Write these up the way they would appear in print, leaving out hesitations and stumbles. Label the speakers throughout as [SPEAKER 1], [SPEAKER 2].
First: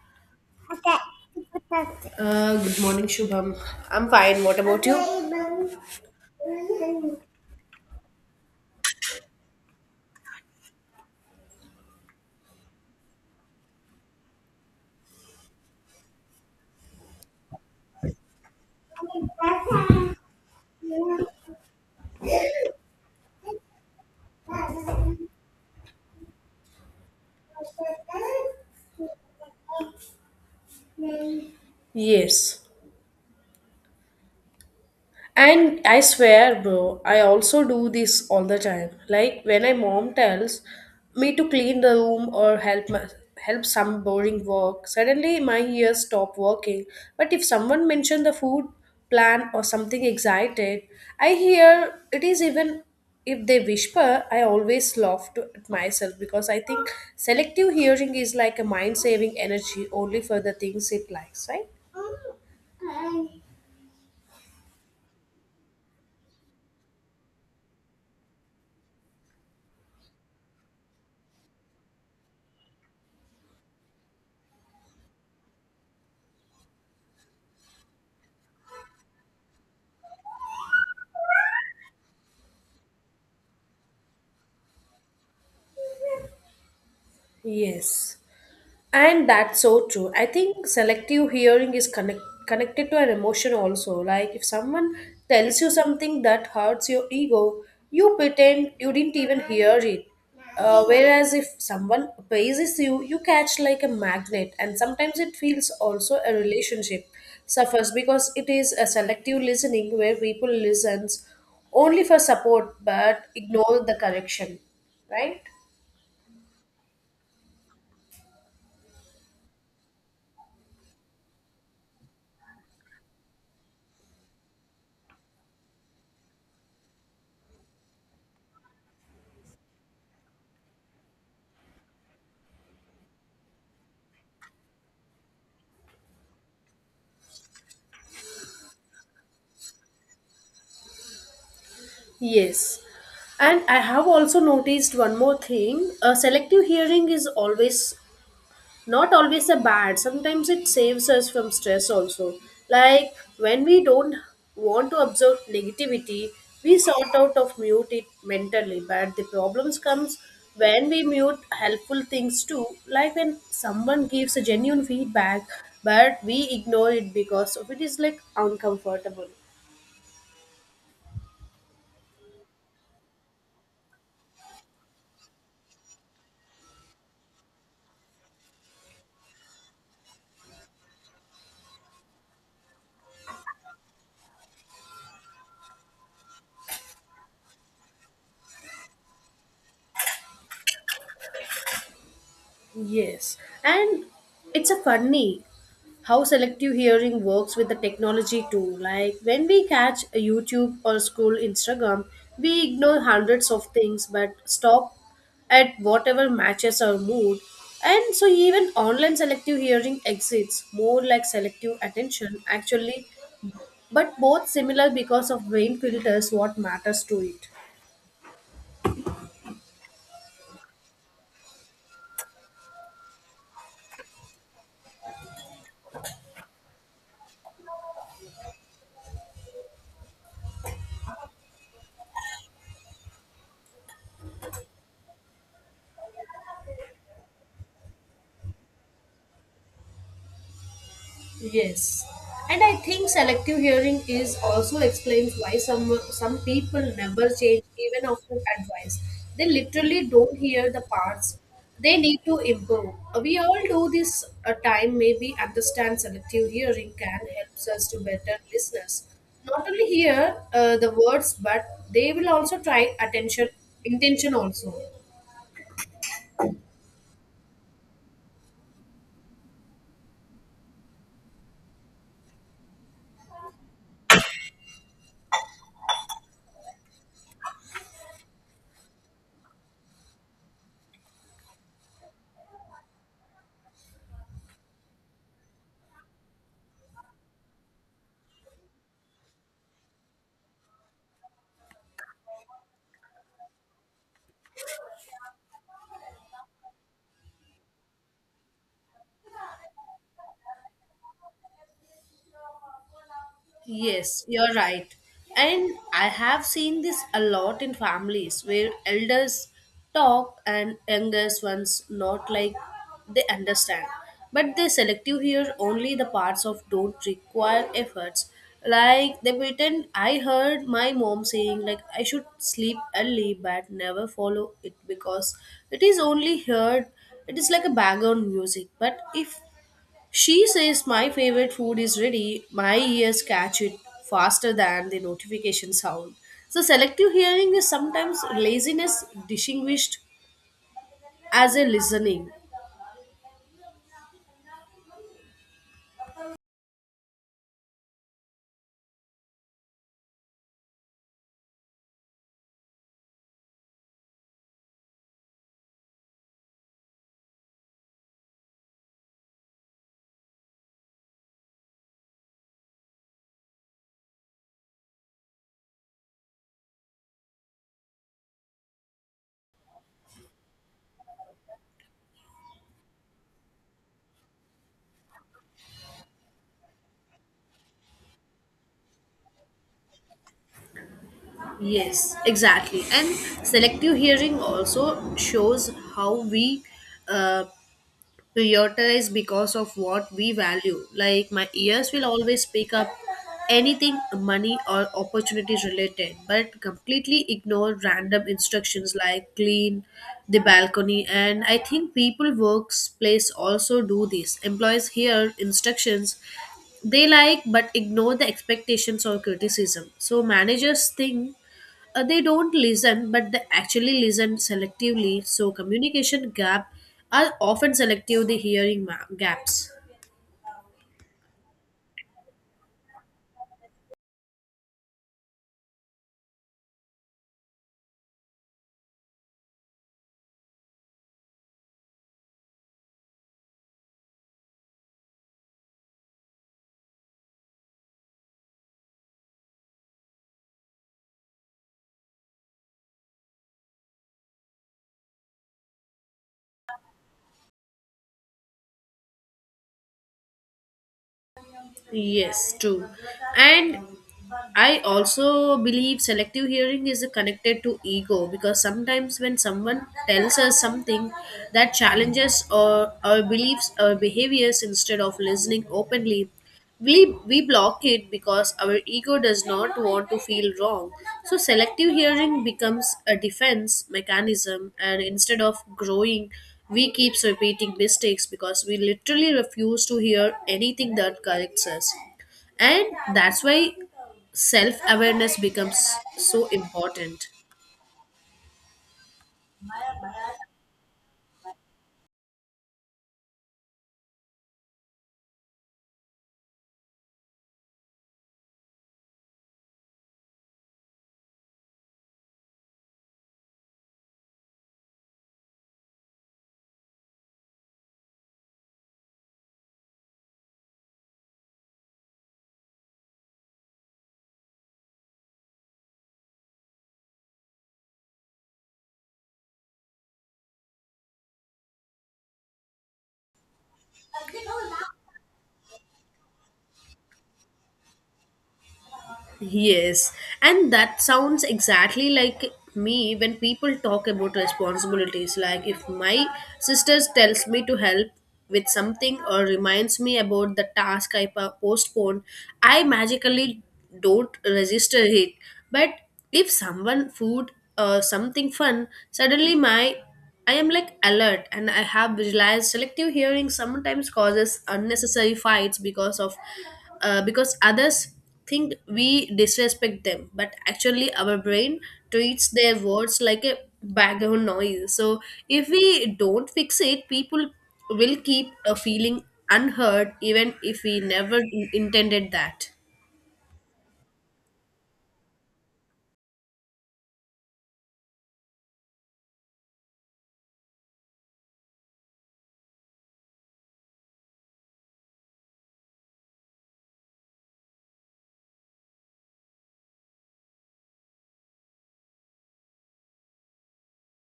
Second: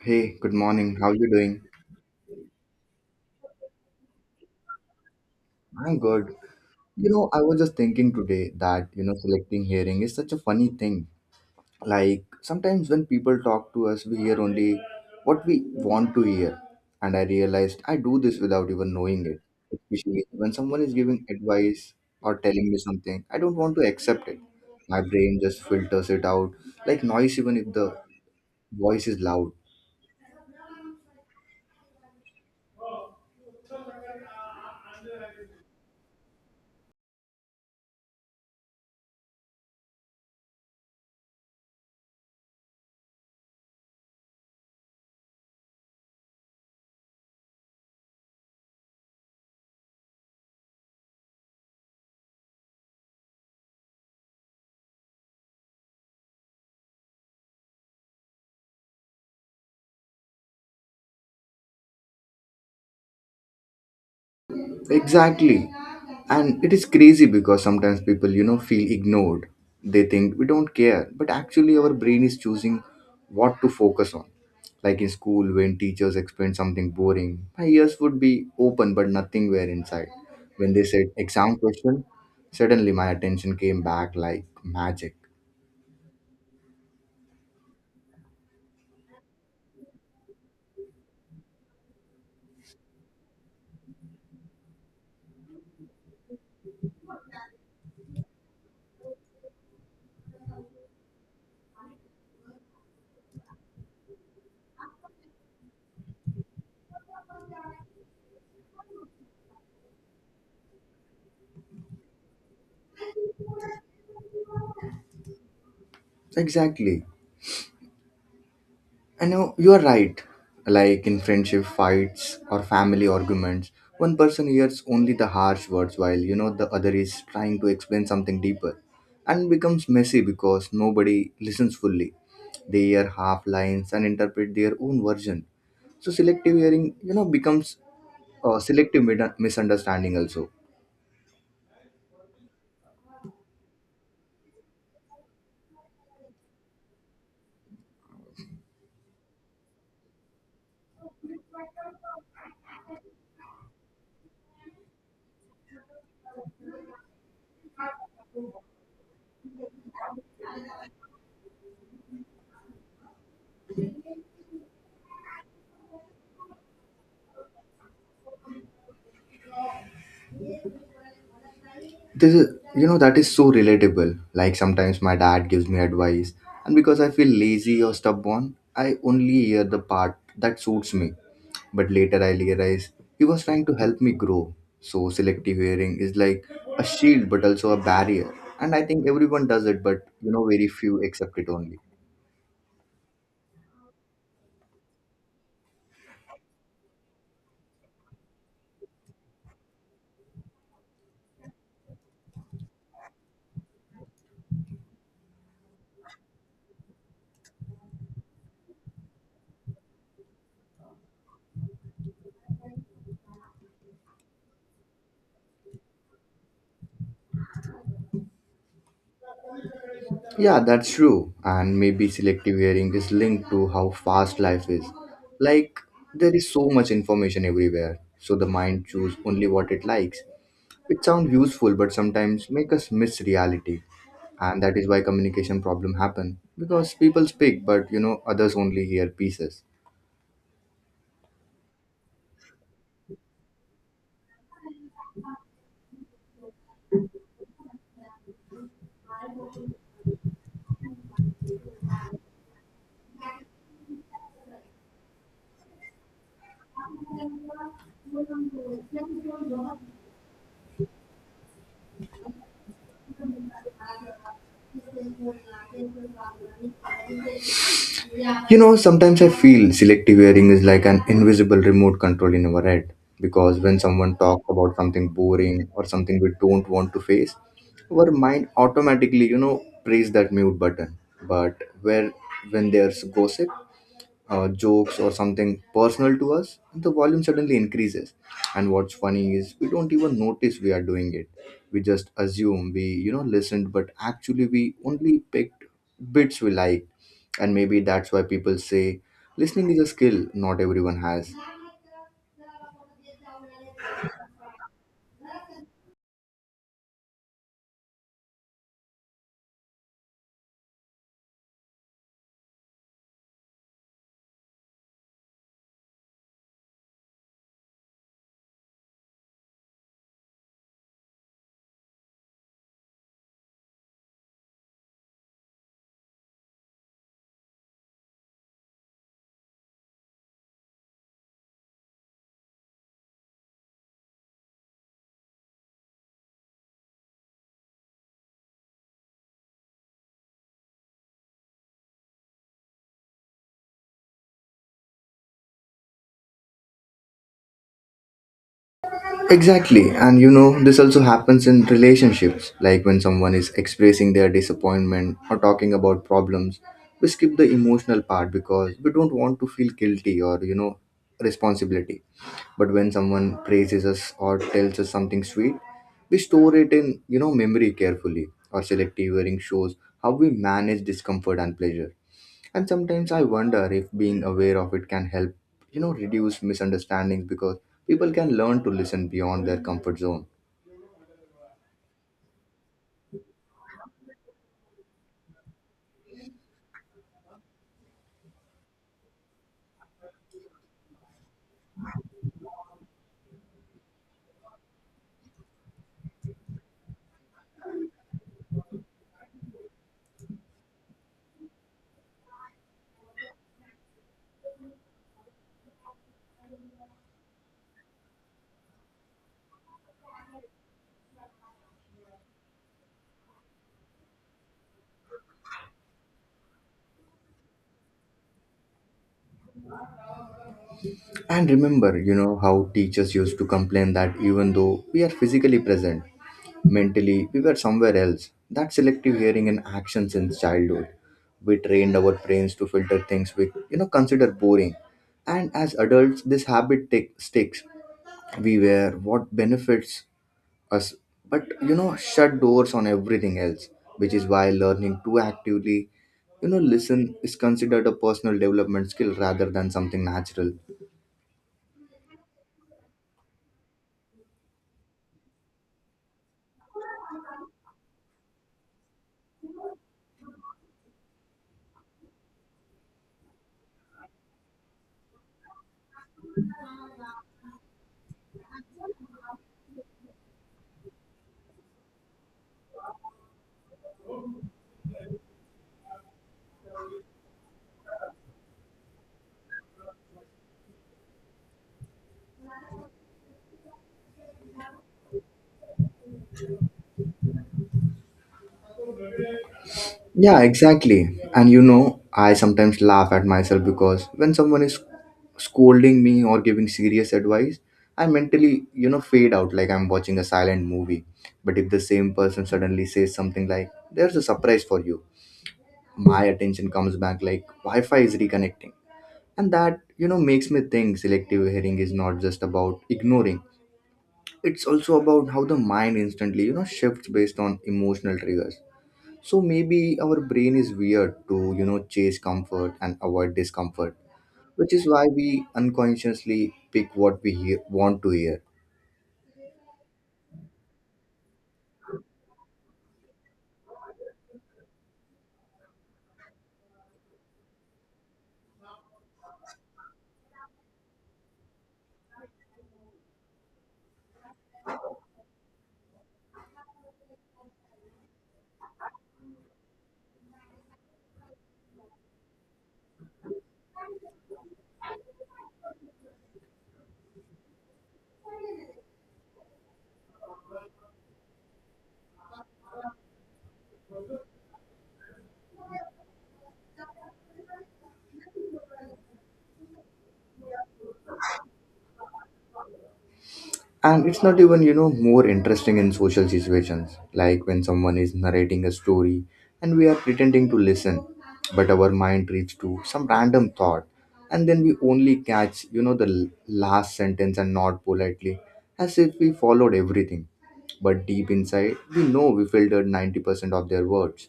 [SPEAKER 1] Hey, good morning. How you doing?
[SPEAKER 2] Good morning, Shubham. I'm fine. What about you?
[SPEAKER 1] I'm good. You know, I was just thinking today that, you know, selecting hearing is such a funny thing. Like, sometimes when people talk to us, we hear only what we want to hear. And I realized I do this without even knowing it. Especially when someone is giving advice or telling me something, I don't want to accept it. My brain just filters it out like noise, even if the voice is loud.
[SPEAKER 2] Yes. And I swear, bro, I also do this all the time. Like when my mom tells me to clean the room or help some boring work, suddenly my ears stop working. But if someone mentioned the food plan or something excited, I hear it is even if they whisper, I always at myself because I think selective hearing is like a mind saving energy only for the things it likes, right?
[SPEAKER 1] Exactly. And it is crazy because sometimes people, you know, feel ignored. They think we don't care, but actually, our brain is choosing what to focus on. Like in school, when teachers explain something boring, my ears would be open, but nothing were inside. When they said exam question, suddenly my attention came back like magic.
[SPEAKER 2] Yes. And that's so true. I think selective hearing is connected to an emotion also. Like if someone tells you something that hurts your ego, you pretend you didn't even hear it. Whereas if someone praises you, you catch like a magnet, and sometimes it feels also a relationship suffers because it is a selective listening where people listens only for support but ignore the correction, right?
[SPEAKER 1] Exactly. I know you are right. Like in friendship fights or family arguments, one person hears only the harsh words while you know the other is trying to explain something deeper and becomes messy because nobody listens fully. They hear half lines and interpret their own version. So selective hearing, you know, becomes selective misunderstanding also.
[SPEAKER 2] Yes. And I have also noticed one more thing. Selective hearing is always not always a bad. Sometimes it saves us from stress also. Like when we don't want to absorb negativity, we sort out of mute it mentally. But the problems comes when we mute helpful things too. Like when someone gives a genuine feedback, but we ignore it because of it is like uncomfortable.
[SPEAKER 1] This is, you know, that is so relatable. Like sometimes my dad gives me advice, and because I feel lazy or stubborn, I only hear the part that suits me. But later I realize he was trying to help me grow. So selective hearing is like a shield but also a barrier. And I think everyone does it, but you know, very few accept it only.
[SPEAKER 2] Yes, and it's a funny how selective hearing works with the technology too. Like when we catch a YouTube or scroll Instagram, we ignore hundreds of things but stop at whatever matches our mood. And so even online selective hearing exists more like selective attention actually, but both similar because of brain filters what matters to it.
[SPEAKER 1] Yeah, that's true. And maybe selective hearing is linked to how fast life is. Like, there is so much information everywhere, so the mind chooses only what it likes. It sounds useful, but sometimes make us miss reality. And that is why communication problem happen. Because people speak, but you know, others only hear pieces.
[SPEAKER 2] Yes. And I think selective hearing is also explains why some people never change even after advice. They literally don't hear the parts they need to improve. We all do this a time maybe understand selective hearing can helps us to better listeners. Not only hear the words but they will also try attention intention also.
[SPEAKER 1] You know, sometimes I feel selective hearing is like an invisible remote control in our head. Because when someone talks about something boring or something we don't want to face, our mind automatically, you know, press that mute button. But where when there's gossip, jokes or something personal to us, the volume suddenly increases. And what's funny is we don't even notice we are doing it. We just assume we, you know, listened, but actually we only picked bits we liked. And maybe that's why people say listening is a skill not everyone has.
[SPEAKER 2] Yes, you're right. And I have seen this a lot in families where elders talk and youngest ones not like they understand. But they selective hear only the parts of don't require efforts. Like they pretend I heard my mom saying like I should sleep early but never follow it because it is only heard it is like a background music. But if she says my favorite food is ready. My ears catch it faster than the notification sound. So selective hearing is sometimes laziness distinguished as a listening.
[SPEAKER 1] Exactly. And you know, this also happens in relationships, like when someone is expressing their disappointment or talking about problems. We skip the emotional part because we don't want to feel guilty or, you know, responsibility. But when someone praises us or tells us something sweet, we store it in, you know, memory carefully. Or selective hearing shows how we manage discomfort and pleasure. And sometimes I wonder if being aware of it can help, you know, reduce misunderstandings because people can learn to listen beyond their comfort zone.
[SPEAKER 2] Yes, exactly. And selective hearing also shows how we uh, prioritize because of what we value. Like my ears will always pick up anything money or opportunities related, but completely ignore random instructions like clean the balcony. And I think people workplace also do this. Employees hear instructions they like but ignore the expectations or criticism. So managers think they don't listen, but they actually listen selectively. So communication gap are often selective. The gaps.
[SPEAKER 1] And remember, you know, how teachers used to complain that even though we are physically present, mentally we were somewhere else. That selective hearing and action since childhood. We trained our brains to filter things we, you know, consider boring. And as adults, this habit tick sticks. We wear what benefits us, but you know, shut doors on everything else, which is why learning to actively, you know, listen is considered a personal development skill rather than something natural.
[SPEAKER 2] Yes, true. And I also believe selective hearing is connected to ego because sometimes when someone tells us something that challenges our beliefs or behaviors instead of listening openly, we block it because our ego does not want to feel wrong. So, selective hearing becomes a defense mechanism, and instead of growing, we keep repeating mistakes because we literally refuse to hear anything that corrects us and that's why self awareness becomes so important.
[SPEAKER 1] Yeah, exactly. And you know, I sometimes laugh at myself because when someone is scolding me or giving serious advice, I mentally, you know, fade out like I'm watching a silent movie. But if the same person suddenly says something like there's a surprise for you, my attention comes back like wi-fi is reconnecting. And that, you know, makes me think selective hearing is not just about ignoring, it's also about how the mind instantly, you know, shifts based on emotional triggers. So maybe our brain is weird to, you know, chase comfort and avoid discomfort, which is why we unconsciously pick what we want to hear.
[SPEAKER 2] Yes, and that sounds exactly like me when people talk about responsibilities. Like if my sister tells me to help with something or reminds me about the postponed, I magically don't register it. But if someone food something fun, suddenly my I am like alert and I have realized selective hearing sometimes causes unnecessary fights because of because others think we disrespect them but actually our brain treats their words like a background noise so if we don't fix it people will keep a feeling unheard even if we never intended that.
[SPEAKER 1] And it's not even, you know, more interesting in social situations, like when someone is narrating a story and we are pretending to listen, but our mind reads to some random thought, and then we only catch, you know, the last sentence and nod politely as if we followed everything. But deep inside we know we filtered 90% of their words.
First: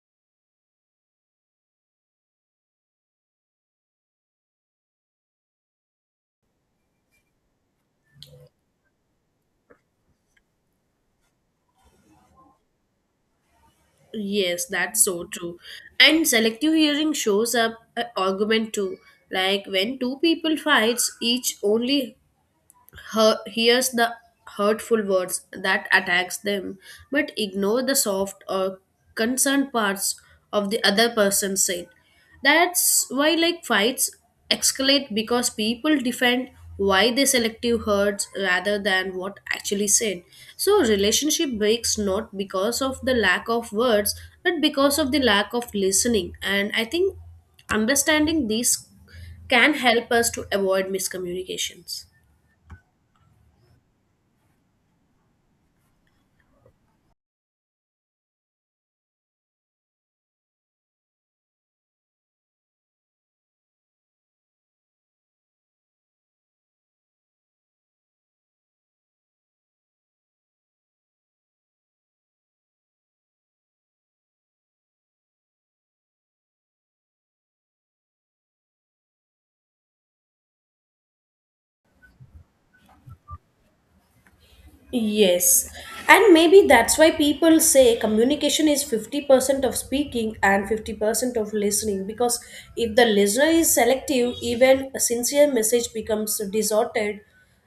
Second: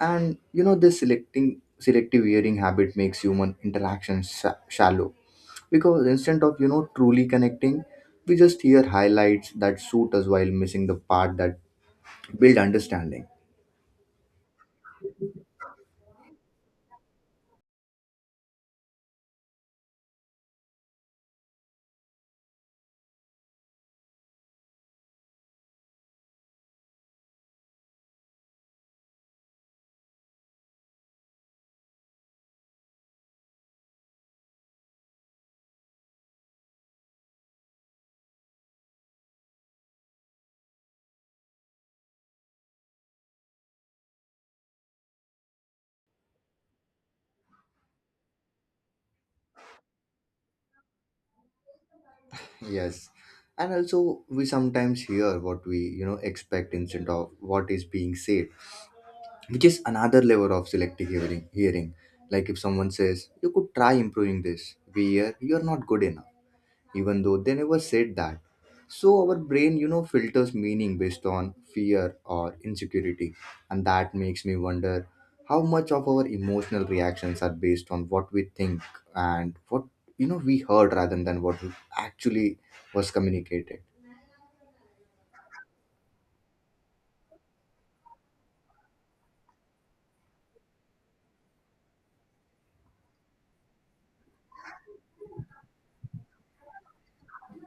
[SPEAKER 1] And you know, this selecting selective hearing habit makes human interaction shallow because instead of, you know, truly connecting, we just hear highlights that suit us while missing the part that build understanding.
[SPEAKER 2] Yes, that's so true. And selective hearing shows up an argument too. Like when two people fights, each only hears the hurtful words that attacks them but ignore the soft or concerned parts of the other person said that's why like fights escalate because people defend why they selective hurts rather than what actually said so relationship breaks not because of the lack of words but because of the lack of listening and I think understanding these can help us to avoid miscommunications.
[SPEAKER 1] Yes, and also we sometimes hear what we, you know, expect instead of what is being said, which is another level of selective hearing. Like if someone says you could try improving this, we hear you're not good enough, even though they never said that. So our brain, you know, filters meaning based on fear or insecurity. And that makes me wonder how much of our emotional reactions are based on what we think and what, you know, we heard rather than what we actually was communicated.
[SPEAKER 2] Yes. And maybe that's why people say communication is 50% of speaking and 50% of listening because if the listener is selective, even a sincere message becomes distorted.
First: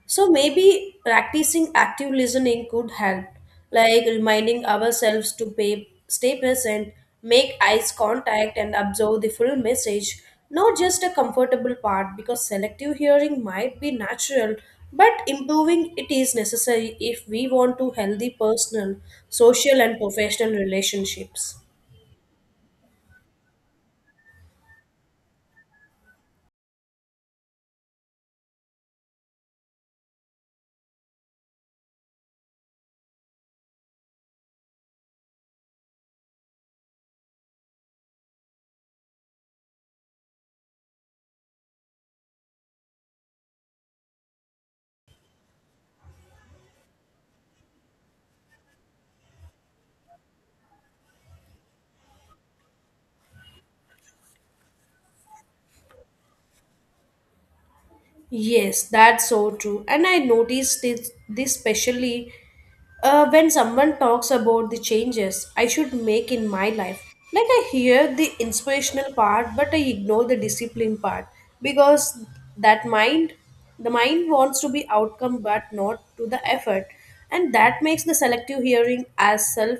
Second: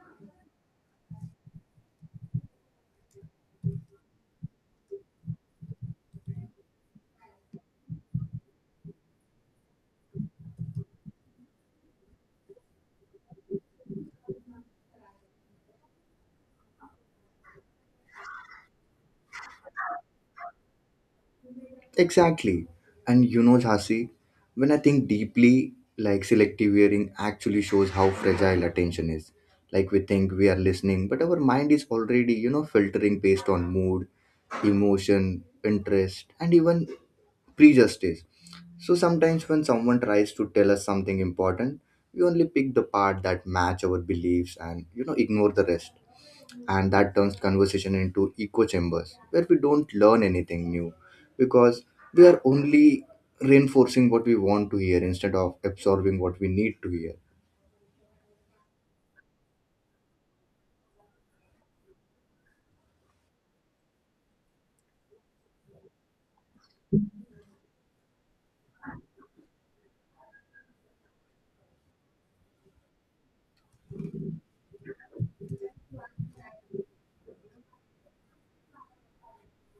[SPEAKER 2] So maybe practicing active listening could help like reminding ourselves to stay present, make eyes contact, and observe the full message, not just a comfortable part, because selective hearing might be natural, but improving it is necessary if we want to healthy personal, social, and professional relationships.
[SPEAKER 1] Exactly. And you know, Jhansi, when I think deeply, like selective hearing actually shows how fragile attention is. Like we think we are listening, but our mind is already, you know, filtering based on mood emotion, interest, and even prejudice. So sometimes when someone tries to tell us something important, we only pick the part that match our beliefs, and you know, ignore the rest. And that turns conversation into echo chambers where we don't learn anything new because we are only reinforcing what we want to hear instead of absorbing what we need to hear.
[SPEAKER 2] Yes, that's so true. And I noticed this especially when someone talks about the changes I should make in my life. Like I hear the inspirational part, but I ignore the discipline part because that mind, the mind wants to be outcome but not to the effort, and that makes the selective hearing as self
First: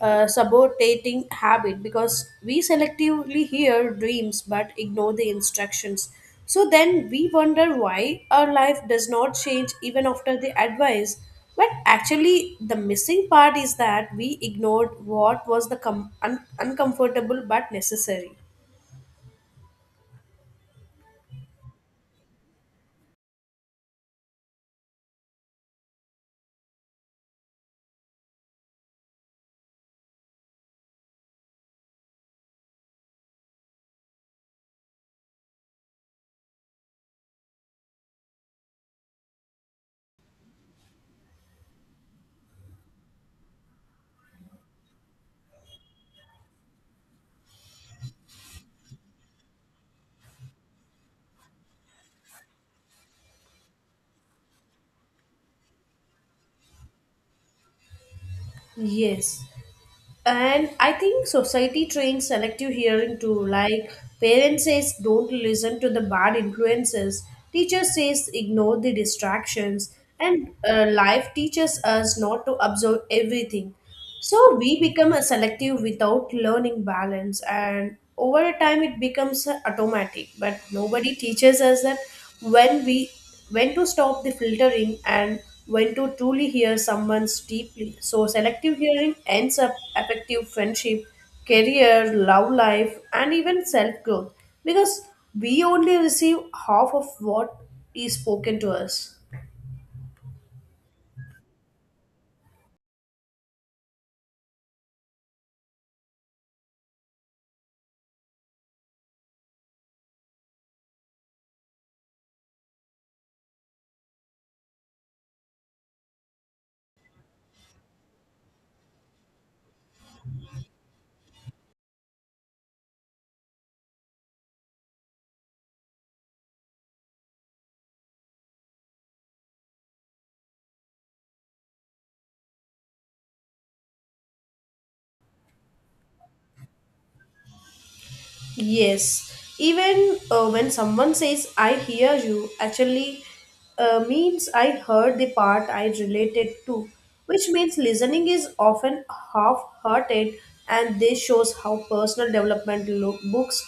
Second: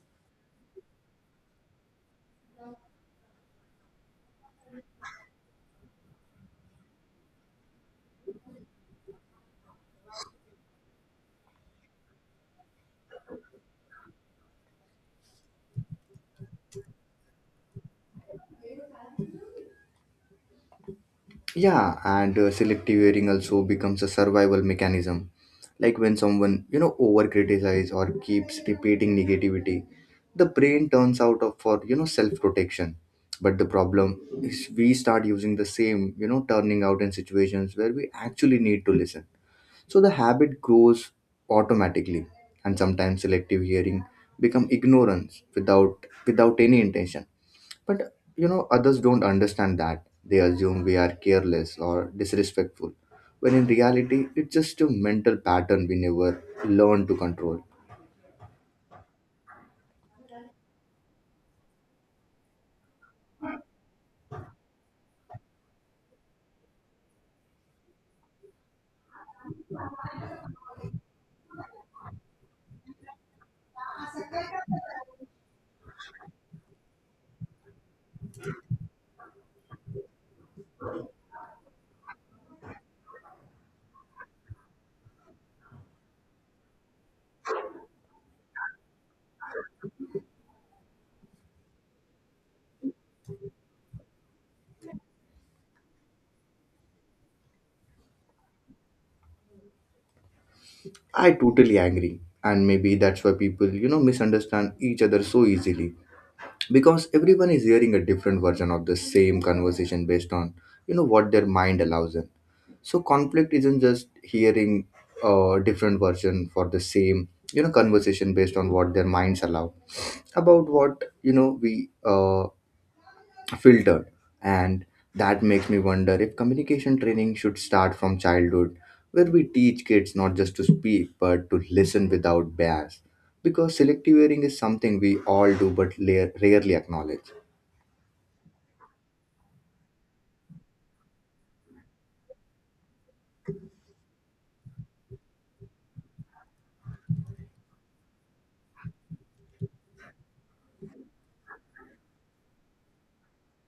[SPEAKER 2] sabotating habit because we selectively hear dreams but ignore the instructions. So then we wonder why our life does not change even after the advice. But actually, the missing part is that we ignored what was the uncomfortable but necessary.
[SPEAKER 1] Yeah, and selective hearing also becomes a survival mechanism. Like when someone, you know, over criticize or keeps repeating negativity, the brain turns out of for, you know, self protection. But the problem is we start using the same, you know, turning out in situations where we actually need to listen, so the habit grows automatically. And sometimes selective hearing become ignorance without any intention. But you know, others don't understand that. They assume we are careless or disrespectful, when in reality, it's just a mental pattern we never learn to control.
[SPEAKER 2] Yes. And I think society trains selective hearing too. Like parents says, don't listen to the bad influences. Teacher says, ignore the distractions. And life teaches us not to absorb everything. So we become a selective without learning balance. And over time, it becomes automatic. But nobody teaches us that when we when to stop the filtering and when to truly hear someone's deeply. So selective hearing ends up affecting friendship, career, love life, and even self-growth because we only receive half of what is spoken to us.
[SPEAKER 1] I totally agree, and maybe that's why people, you know, misunderstand each other so easily, because everyone is hearing a different version of the same conversation based on, you know, what their mind allows them. So conflict isn't just hearing a different version for the same, you know, conversation based on what their minds allow about what you know we filtered. And that makes me wonder if communication training should start from childhood, where we teach kids not just to speak but to listen without bias, because selective hearing is something we all do but rarely acknowledge.
[SPEAKER 2] Yes, even when someone says, I hear you, actually means I heard the part I related to, which means listening is often half hearted, and this shows how personal development books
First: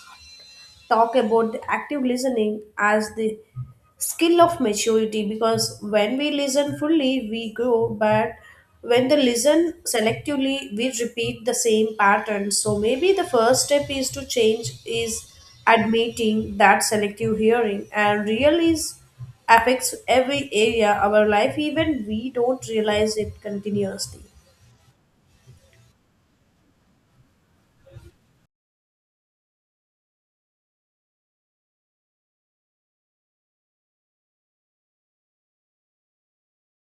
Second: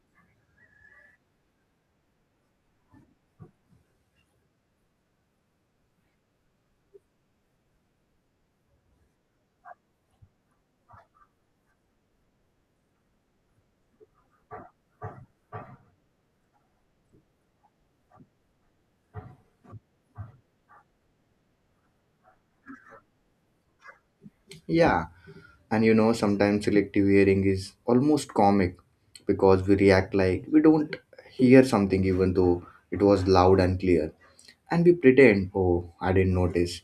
[SPEAKER 2] talk about active listening as the skill of maturity because when we listen fully we grow but when they listen selectively we repeat the same pattern so maybe the first step is to change is admitting that selective hearing and real is affects every area of our life even we don't realize it continuously.
[SPEAKER 1] Yeah, and you know, sometimes selective hearing is almost comic because we react like we don't hear something even though it was loud and clear. And we pretend, oh, I didn't notice,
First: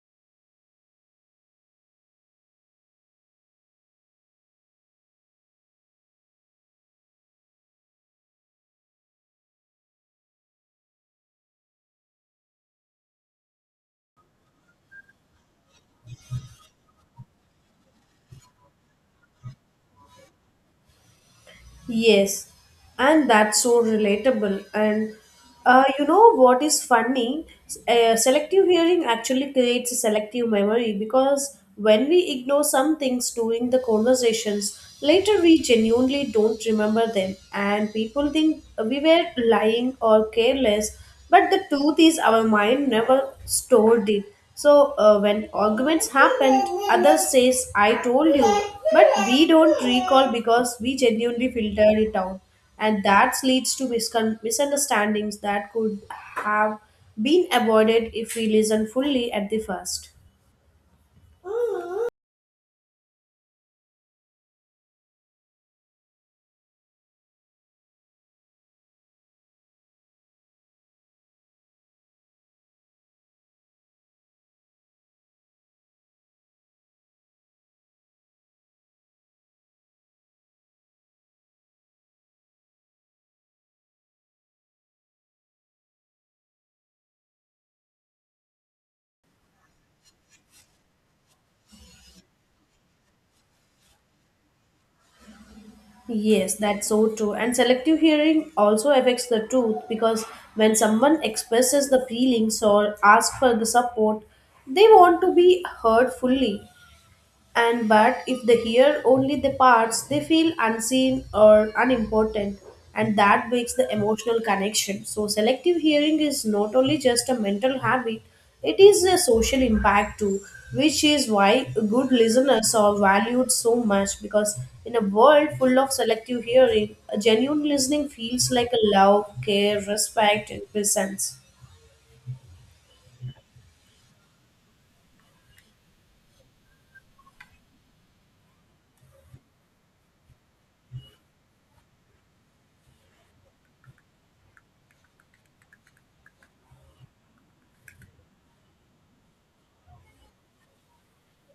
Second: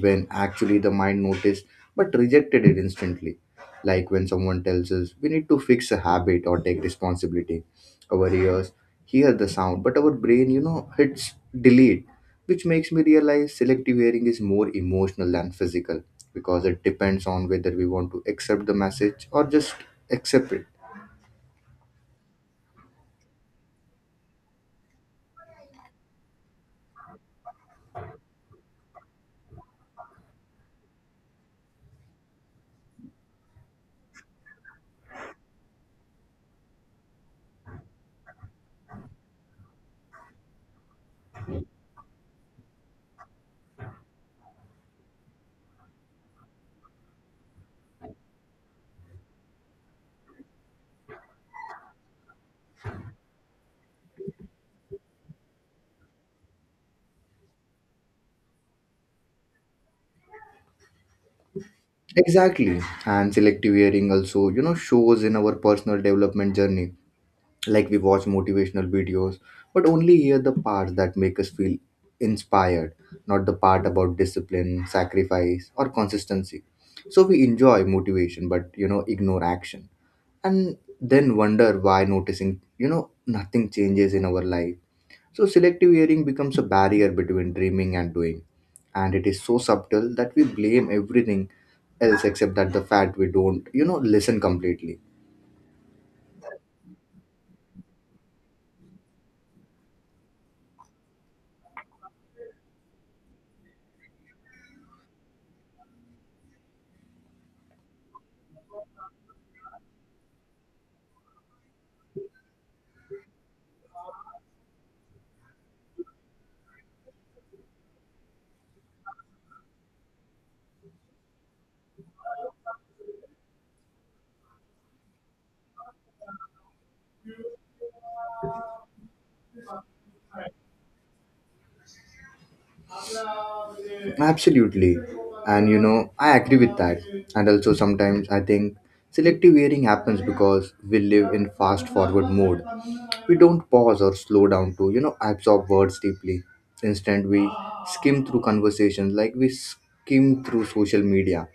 [SPEAKER 1] when actually the mind noticed but rejected it instantly. Like when someone tells us we need to fix a habit or take responsibility, our ears hear the sound, but our brain, you know, hits delete, which makes me realize selective hearing is more emotional than physical, because it depends on whether we want to accept the message or just accept it.
[SPEAKER 2] Yes, and that's so relatable. And you know what is funny? S- selective hearing actually creates a selective memory because when we ignore some things during the conversations, later we genuinely don't remember them, and people think we were lying or careless but the truth is, our mind never stored it. So when arguments happen, others says, "I told you," but we don't recall because we genuinely filtered it out, and that leads to misunderstandings that could have been avoided if we listen fully at the first.
[SPEAKER 1] Exactly. And selective hearing also, you know, shows in our personal development journey. Like we watch motivational videos but only hear the parts that make us feel inspired, not the part about discipline sacrifice or consistency. So we enjoy motivation but, you know, ignore action, and then wonder why noticing, you know, nothing changes in our life. So selective hearing becomes a barrier between dreaming and doing, and it is so subtle that we blame everything else except that the fact we don't, you know, listen completely.
[SPEAKER 2] Yes, that's so true. And selective hearing also affects the truth because when someone expresses the feelings or asks for the support, they want to be heard fully. And but if they hear only the parts they feel unseen or unimportant and that breaks the emotional connection so selective hearing is not only just a mental habit it is a social impact too which is why good listeners are valued so much because in a world full of selective hearing a genuine listening feels like a love care respect and presence
[SPEAKER 1] Absolutely. And you know, I agree with that. And also, sometimes I think selective hearing happens because we live in fast forward mode. We don't pause or slow down to, you know, absorb words deeply. Instead, we skim through conversations like we skim through social media,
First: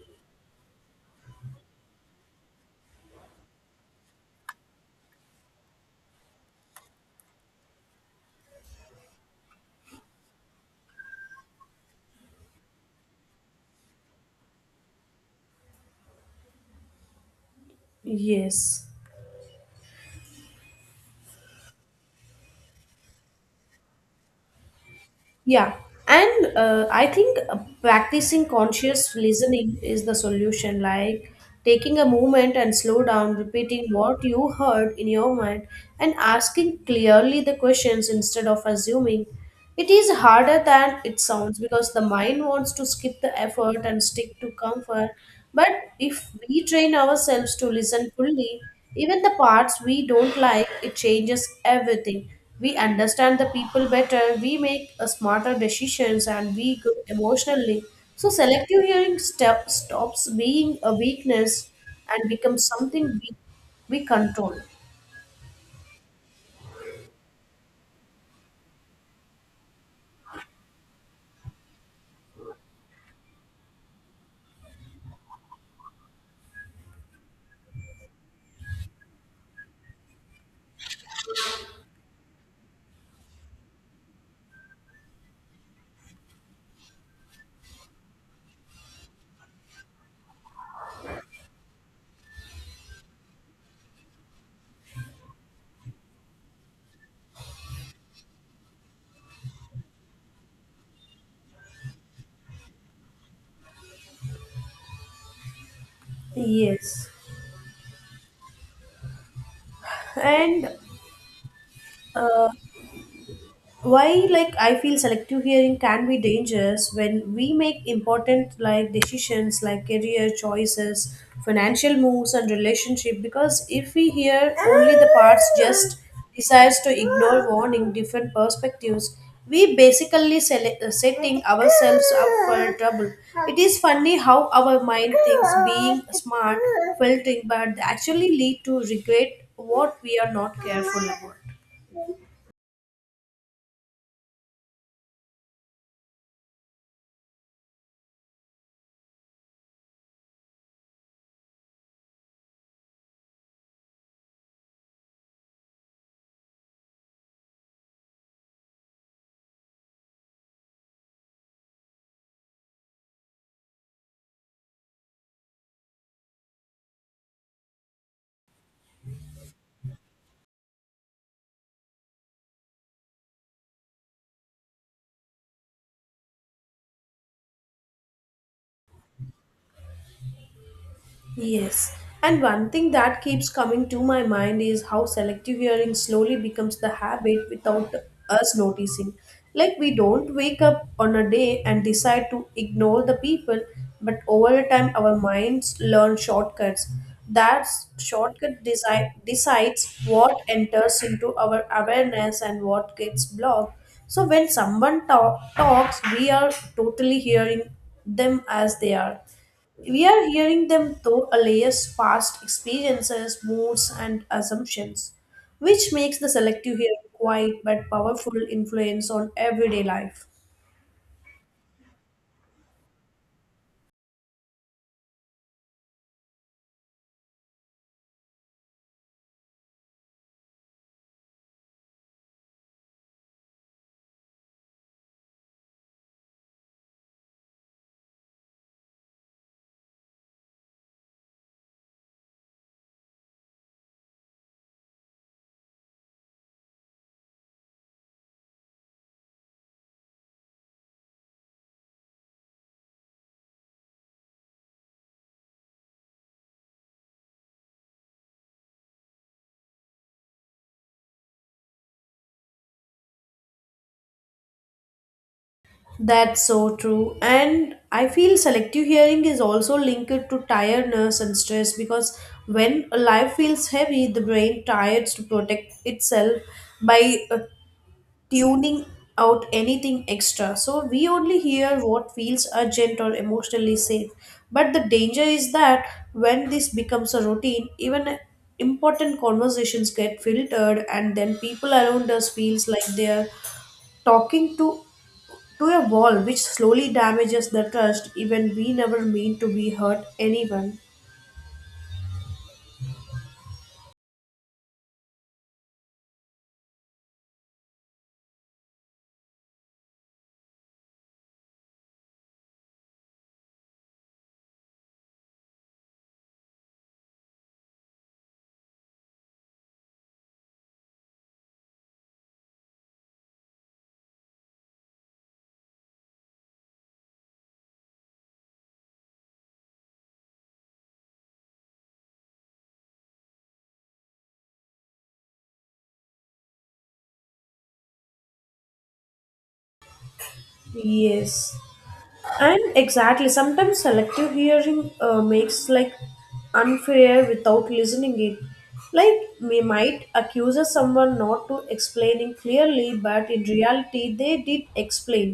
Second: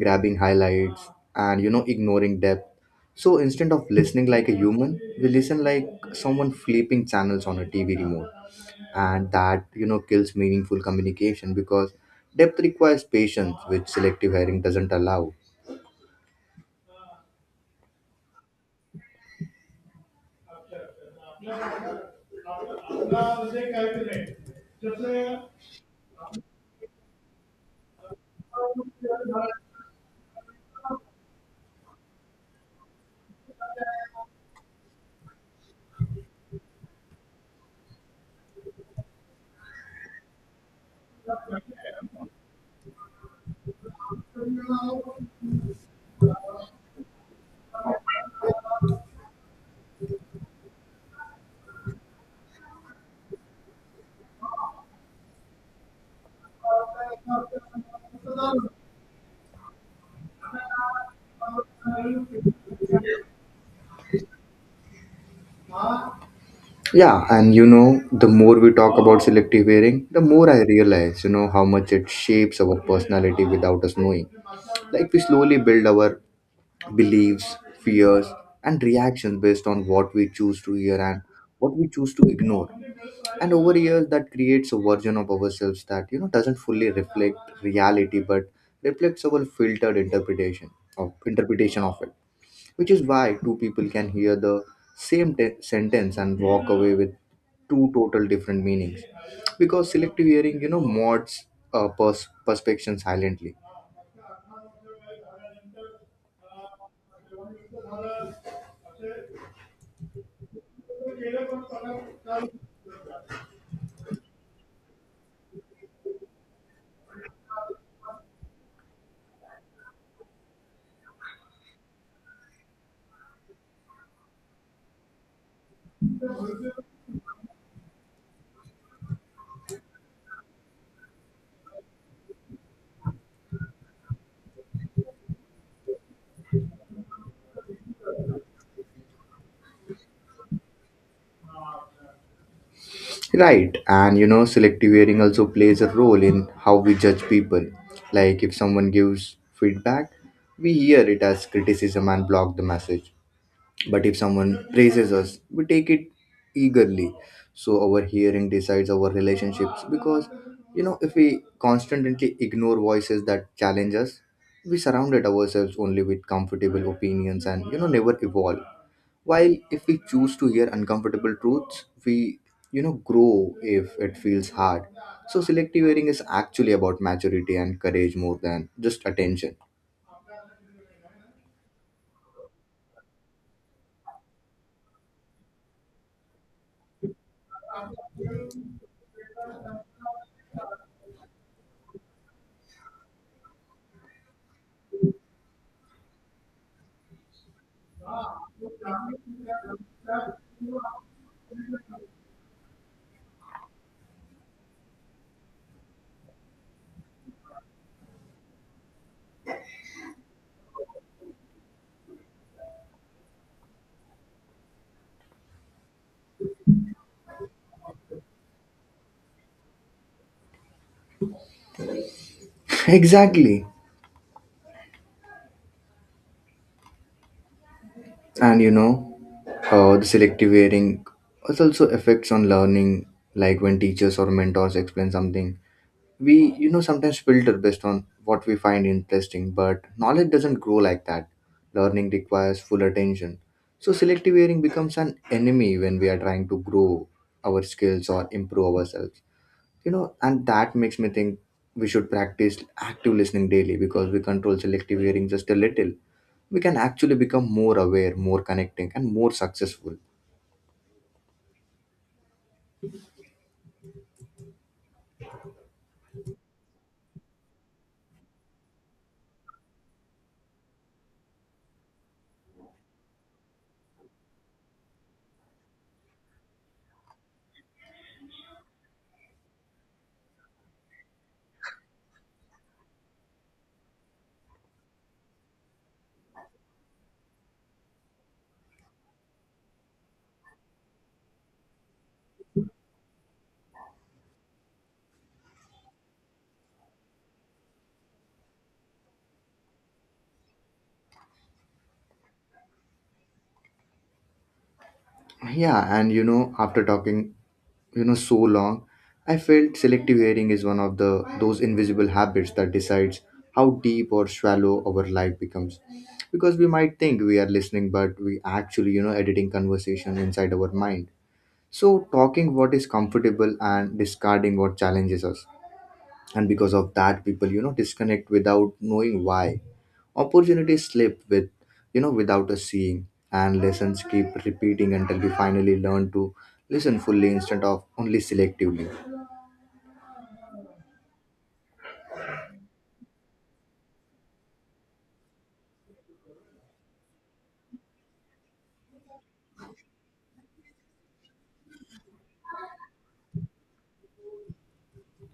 [SPEAKER 1] grabbing highlights and, you know, ignoring depth. So instead of listening like a human, we listen like someone flipping channels on a TV remote, and that kills meaningful communication because depth requires patience which selective hearing doesn't allow.
[SPEAKER 2] yes. Yeah, and I think practicing conscious listening is the solution. Like taking a moment and slow down, repeating what you heard in your mind, and asking clearly the questions instead of assuming. It is harder than it sounds because the mind wants to skip the effort and stick to comfort. But if we train ourselves to listen fully, even the parts we don't like, it changes everything. We understand the people better, we make a smarter decisions, and we grow emotionally. So selective hearing step stops being a weakness and becomes something we control.
[SPEAKER 1] Yeah, and the more we talk about selective hearing, the more I realize how much it shapes our personality without us knowing. Like we slowly build our beliefs, fears, and reactions based on what we choose to hear and what we choose to ignore, and over years that creates a version of ourselves that doesn't fully reflect reality but reflects our filtered interpretation of it, which is why two people can hear the sentence and walk away with two total different meanings because selective hearing mods perspection silently.
[SPEAKER 2] Yes, and uh, why like I feel selective hearing can be dangerous when we make important like decisions like career choices financial moves and relationship because if we hear only the parts just decides to ignore warning different perspectives we basically setting ourselves up for trouble it is funny how our mind thinks being smart filtering but actually lead to regret what we are not careful about.
[SPEAKER 1] Right, and you know, selective hearing also plays a role in how we judge people. Like if someone gives feedback, we hear it as criticism and block the message. But if someone praises us, we take it eagerly. So our hearing decides our relationships because, you know, if we constantly ignore voices that challenge us, we surrounded ourselves only with comfortable opinions and, you know, never evolve. While if we choose to hear uncomfortable truths, we grow if it feels hard. So selective hearing is actually about maturity and courage more than just attention.
[SPEAKER 2] Yes, and one thing that keeps coming to my mind is how selective hearing slowly becomes the habit without us noticing. Like we don't wake up on a day and decide to ignore the people, but over time our minds learn shortcuts. That decides what enters into our awareness and what gets blocked. So when someone talks, we are totally hearing them as they are, we are hearing them through a layers past experiences, moods, and assumptions, which makes the selective hearing quiet but powerful influence on everyday life.
[SPEAKER 1] Exactly. And you know, the selective hearing has also effects on learning, like when teachers or mentors explain something, we sometimes filter based on what we find interesting, but knowledge doesn't grow like that. Learning requires full attention. So selective hearing becomes an enemy when we are trying to grow our skills or improve ourselves. And that makes me think we should practice active listening daily, because we control selective hearing just a little, we can actually become more aware, more connecting, and more successful.
[SPEAKER 2] That's so true. And I feel selective hearing is also linked to tiredness and stress because when a life feels heavy, the brain tires to protect itself by tuning out anything extra. So we only hear what feels urgent or emotionally safe. But the danger is that when this becomes a routine, even important conversations get filtered and then people around us feels like they are talking to a wall, which slowly damages the trust even we never mean to be hurt anyone.
[SPEAKER 1] Yeah, and you know, after talking, you know, so long, I felt selective hearing is one of the those invisible habits that decides how deep or shallow our life becomes. Because we might think we are listening, but we actually, you know, editing conversation inside our mind. So talking what is comfortable and discarding what challenges us, and because of that, people disconnect without knowing why, opportunities slip with, without us seeing, and lessons keep repeating until we finally learn to listen fully instead of only selectively.
[SPEAKER 2] Yes. And exactly, sometimes selective hearing makes like unfair without listening it. Like we might accuse someone not to explaining clearly, but in reality they did explain.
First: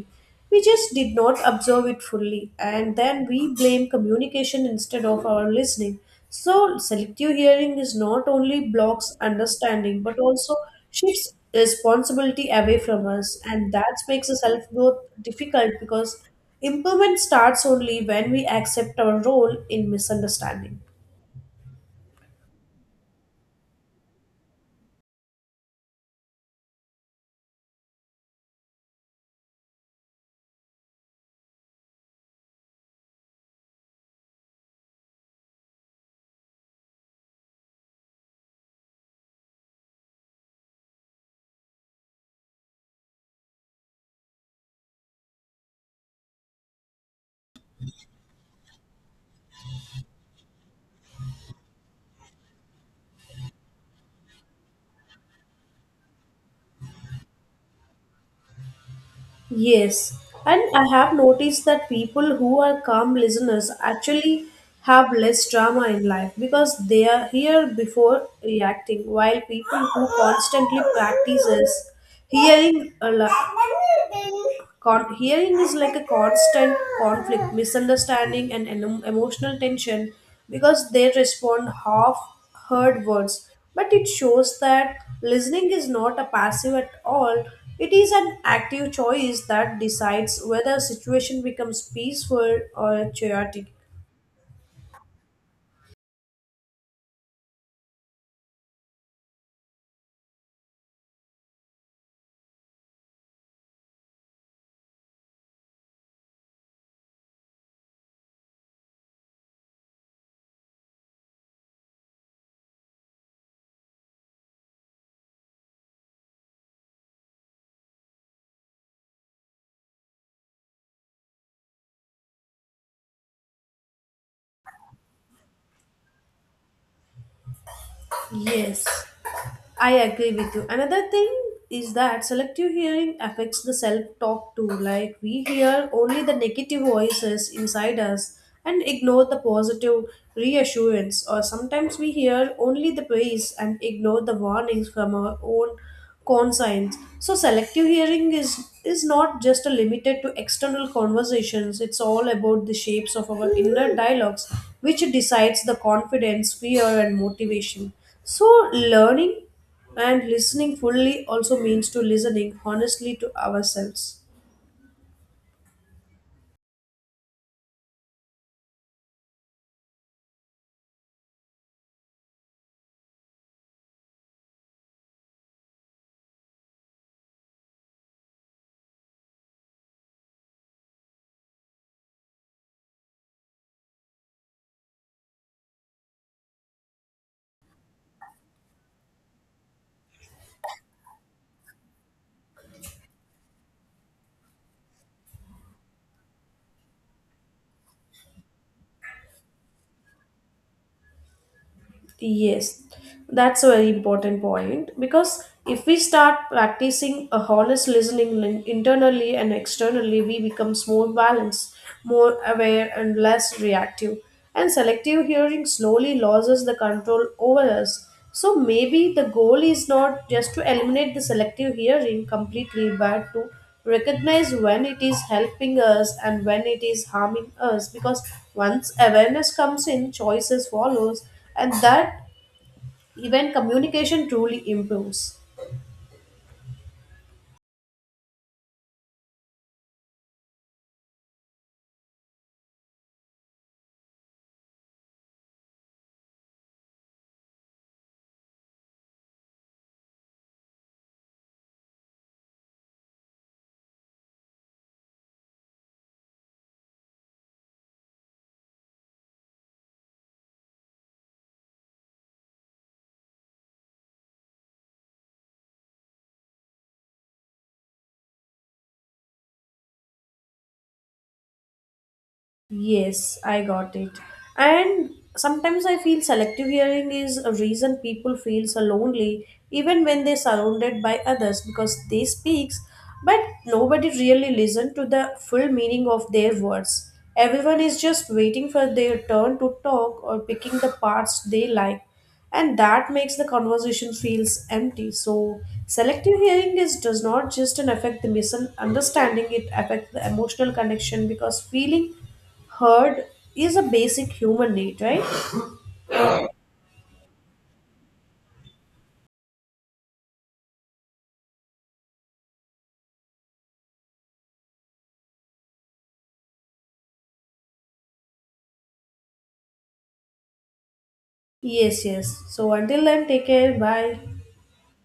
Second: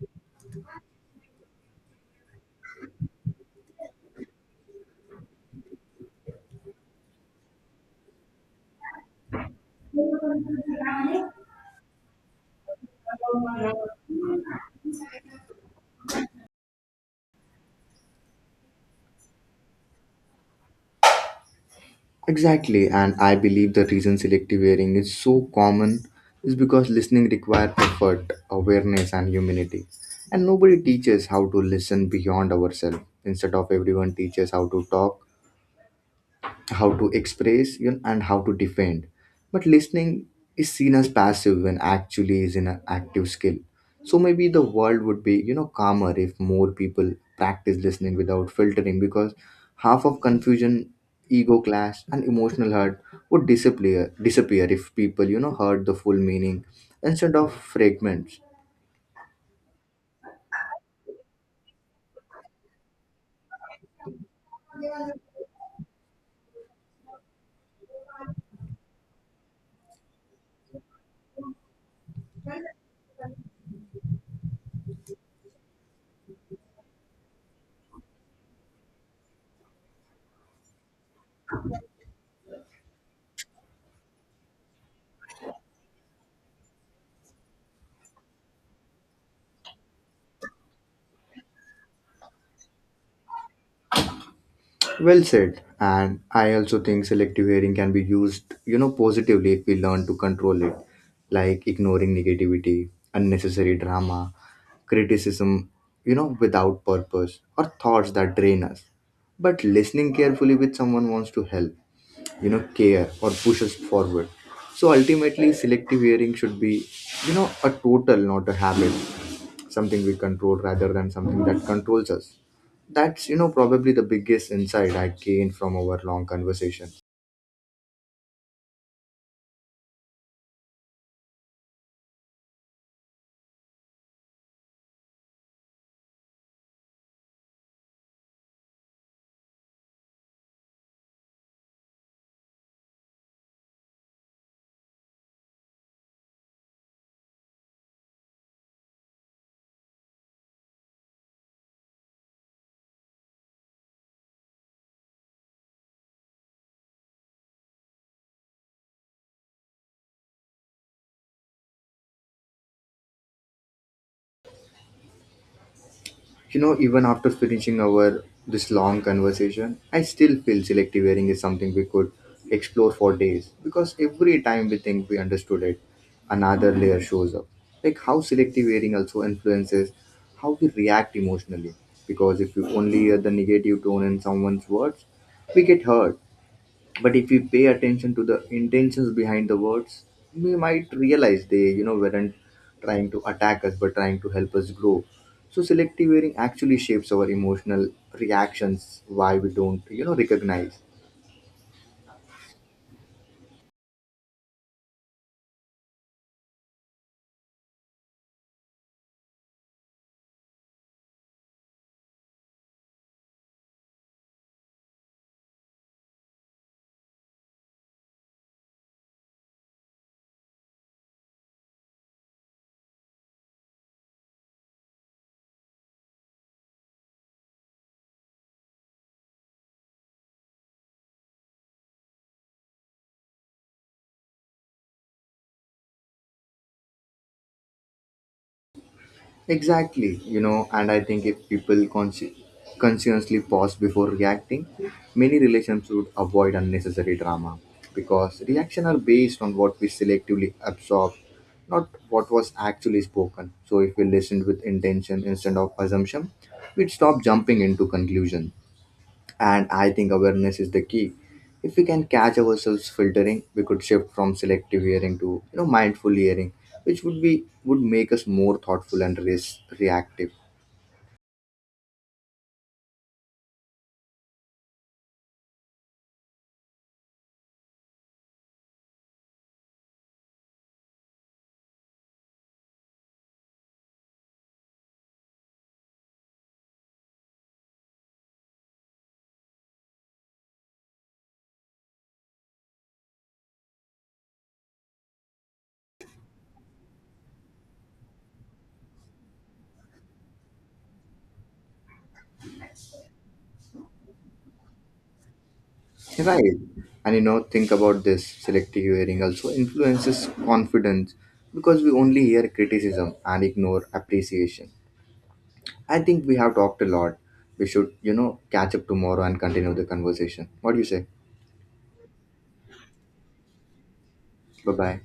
[SPEAKER 2] We just did not observe it fully, and then we blame communication instead of our listening. So selective hearing is not only blocks understanding, but also shifts responsibility away from us, and that makes the self growth difficult because improvement starts only when we accept our role in misunderstanding.
[SPEAKER 1] Exactly, and I believe the reason selective hearing is so common is because listening requires effort, awareness, and humility, and nobody teaches how to listen beyond ourselves. Instead of everyone teaches how to talk, how to express, you know, and how to defend. But listening is seen as passive when actually is an active skill. So maybe the world would be, you know, calmer if more people practice listening without filtering, because half of confusion, ego clash, and emotional hurt would disappear if people heard the full meaning instead of fragments.
[SPEAKER 2] Yes, and I have noticed that people who are calm listeners actually have less drama in life because they are here before reacting, while people who constantly practices hearing a lot, hearing is like a constant conflict, misunderstanding, and emotional tension because they respond half heard words. But it shows that listening is not a passive at all, it is an active choice that decides whether a situation becomes peaceful or chaotic.
[SPEAKER 1] Well said. And I also think selective hearing can be used, you know, positively if we learn to control it, like ignoring negativity, unnecessary drama, criticism, you know, without purpose, or thoughts that drain us. But listening carefully with someone wants to help, you know, care or push us forward. So ultimately, selective hearing should be, you know, a total, not a habit, something we control rather than something that controls us. That's, you know, probably the biggest insight I gained from our long conversation.
[SPEAKER 2] Yes. I agree with you. Another thing is that selective hearing affects the self talk too. Like we hear only the negative voices inside us and ignore the positive reassurance, or sometimes we hear only the praise and ignore the warnings from our own conscience. So selective hearing is not just a limited to external conversations. It's all about the shapes of our inner dialogues, which decides the confidence, fear, and motivation. So, learning and listening fully also means to listening honestly to ourselves.
[SPEAKER 1] You know, even after finishing our this long conversation, I still feel selective hearing is something we could explore for days, because every time we think we understood it, another layer shows up. Like how selective hearing also influences how we react emotionally. Because if we only hear the negative tone in someone's words, we get hurt, but if we pay attention to the intentions behind the words, we might realize they weren't trying to attack us but trying to help us grow. So selective hearing actually shapes our emotional reactions why we don't recognize.
[SPEAKER 2] Yes, that's a very important point because if we start practicing a honest listening internally and externally, we becomes more balanced, more aware, and less reactive. And selective hearing slowly loses the control over us. So maybe the goal is not just to eliminate the selective hearing completely, but to recognize when it is helping us and when it is harming us. Because once awareness comes in, choices follows and that even communication truly improves.
[SPEAKER 1] Exactly, you know, and I think if people consciously pause before reacting, many relations would avoid unnecessary drama, because reactions are based on what we selectively absorb, not what was actually spoken. So if we listened with intention instead of assumption, we'd stop jumping into conclusion. And I think awareness is the key. If we can catch ourselves filtering, we could shift from selective hearing to, you know, mindful hearing, which would make us more thoughtful and less reactive.
[SPEAKER 2] Yes, I got it. And sometimes I feel selective hearing is a reason people feel so lonely even when they're surrounded by others because they speaks but nobody really listen to the full meaning of their words. Everyone is just waiting for their turn to talk or picking the parts they like and that makes the conversation feels empty. So selective hearing is does not just an affect the misunderstanding, it affects the emotional connection because feeling Herd is a basic human need, right?
[SPEAKER 1] Right. And you know, think about this, selective hearing also influences confidence because we only hear criticism and ignore appreciation. I think we have talked a lot. We should, you know, catch up tomorrow and continue the conversation. What do you say?
[SPEAKER 2] Yes, yes. So until then, take care. Bye.
[SPEAKER 1] Bye bye.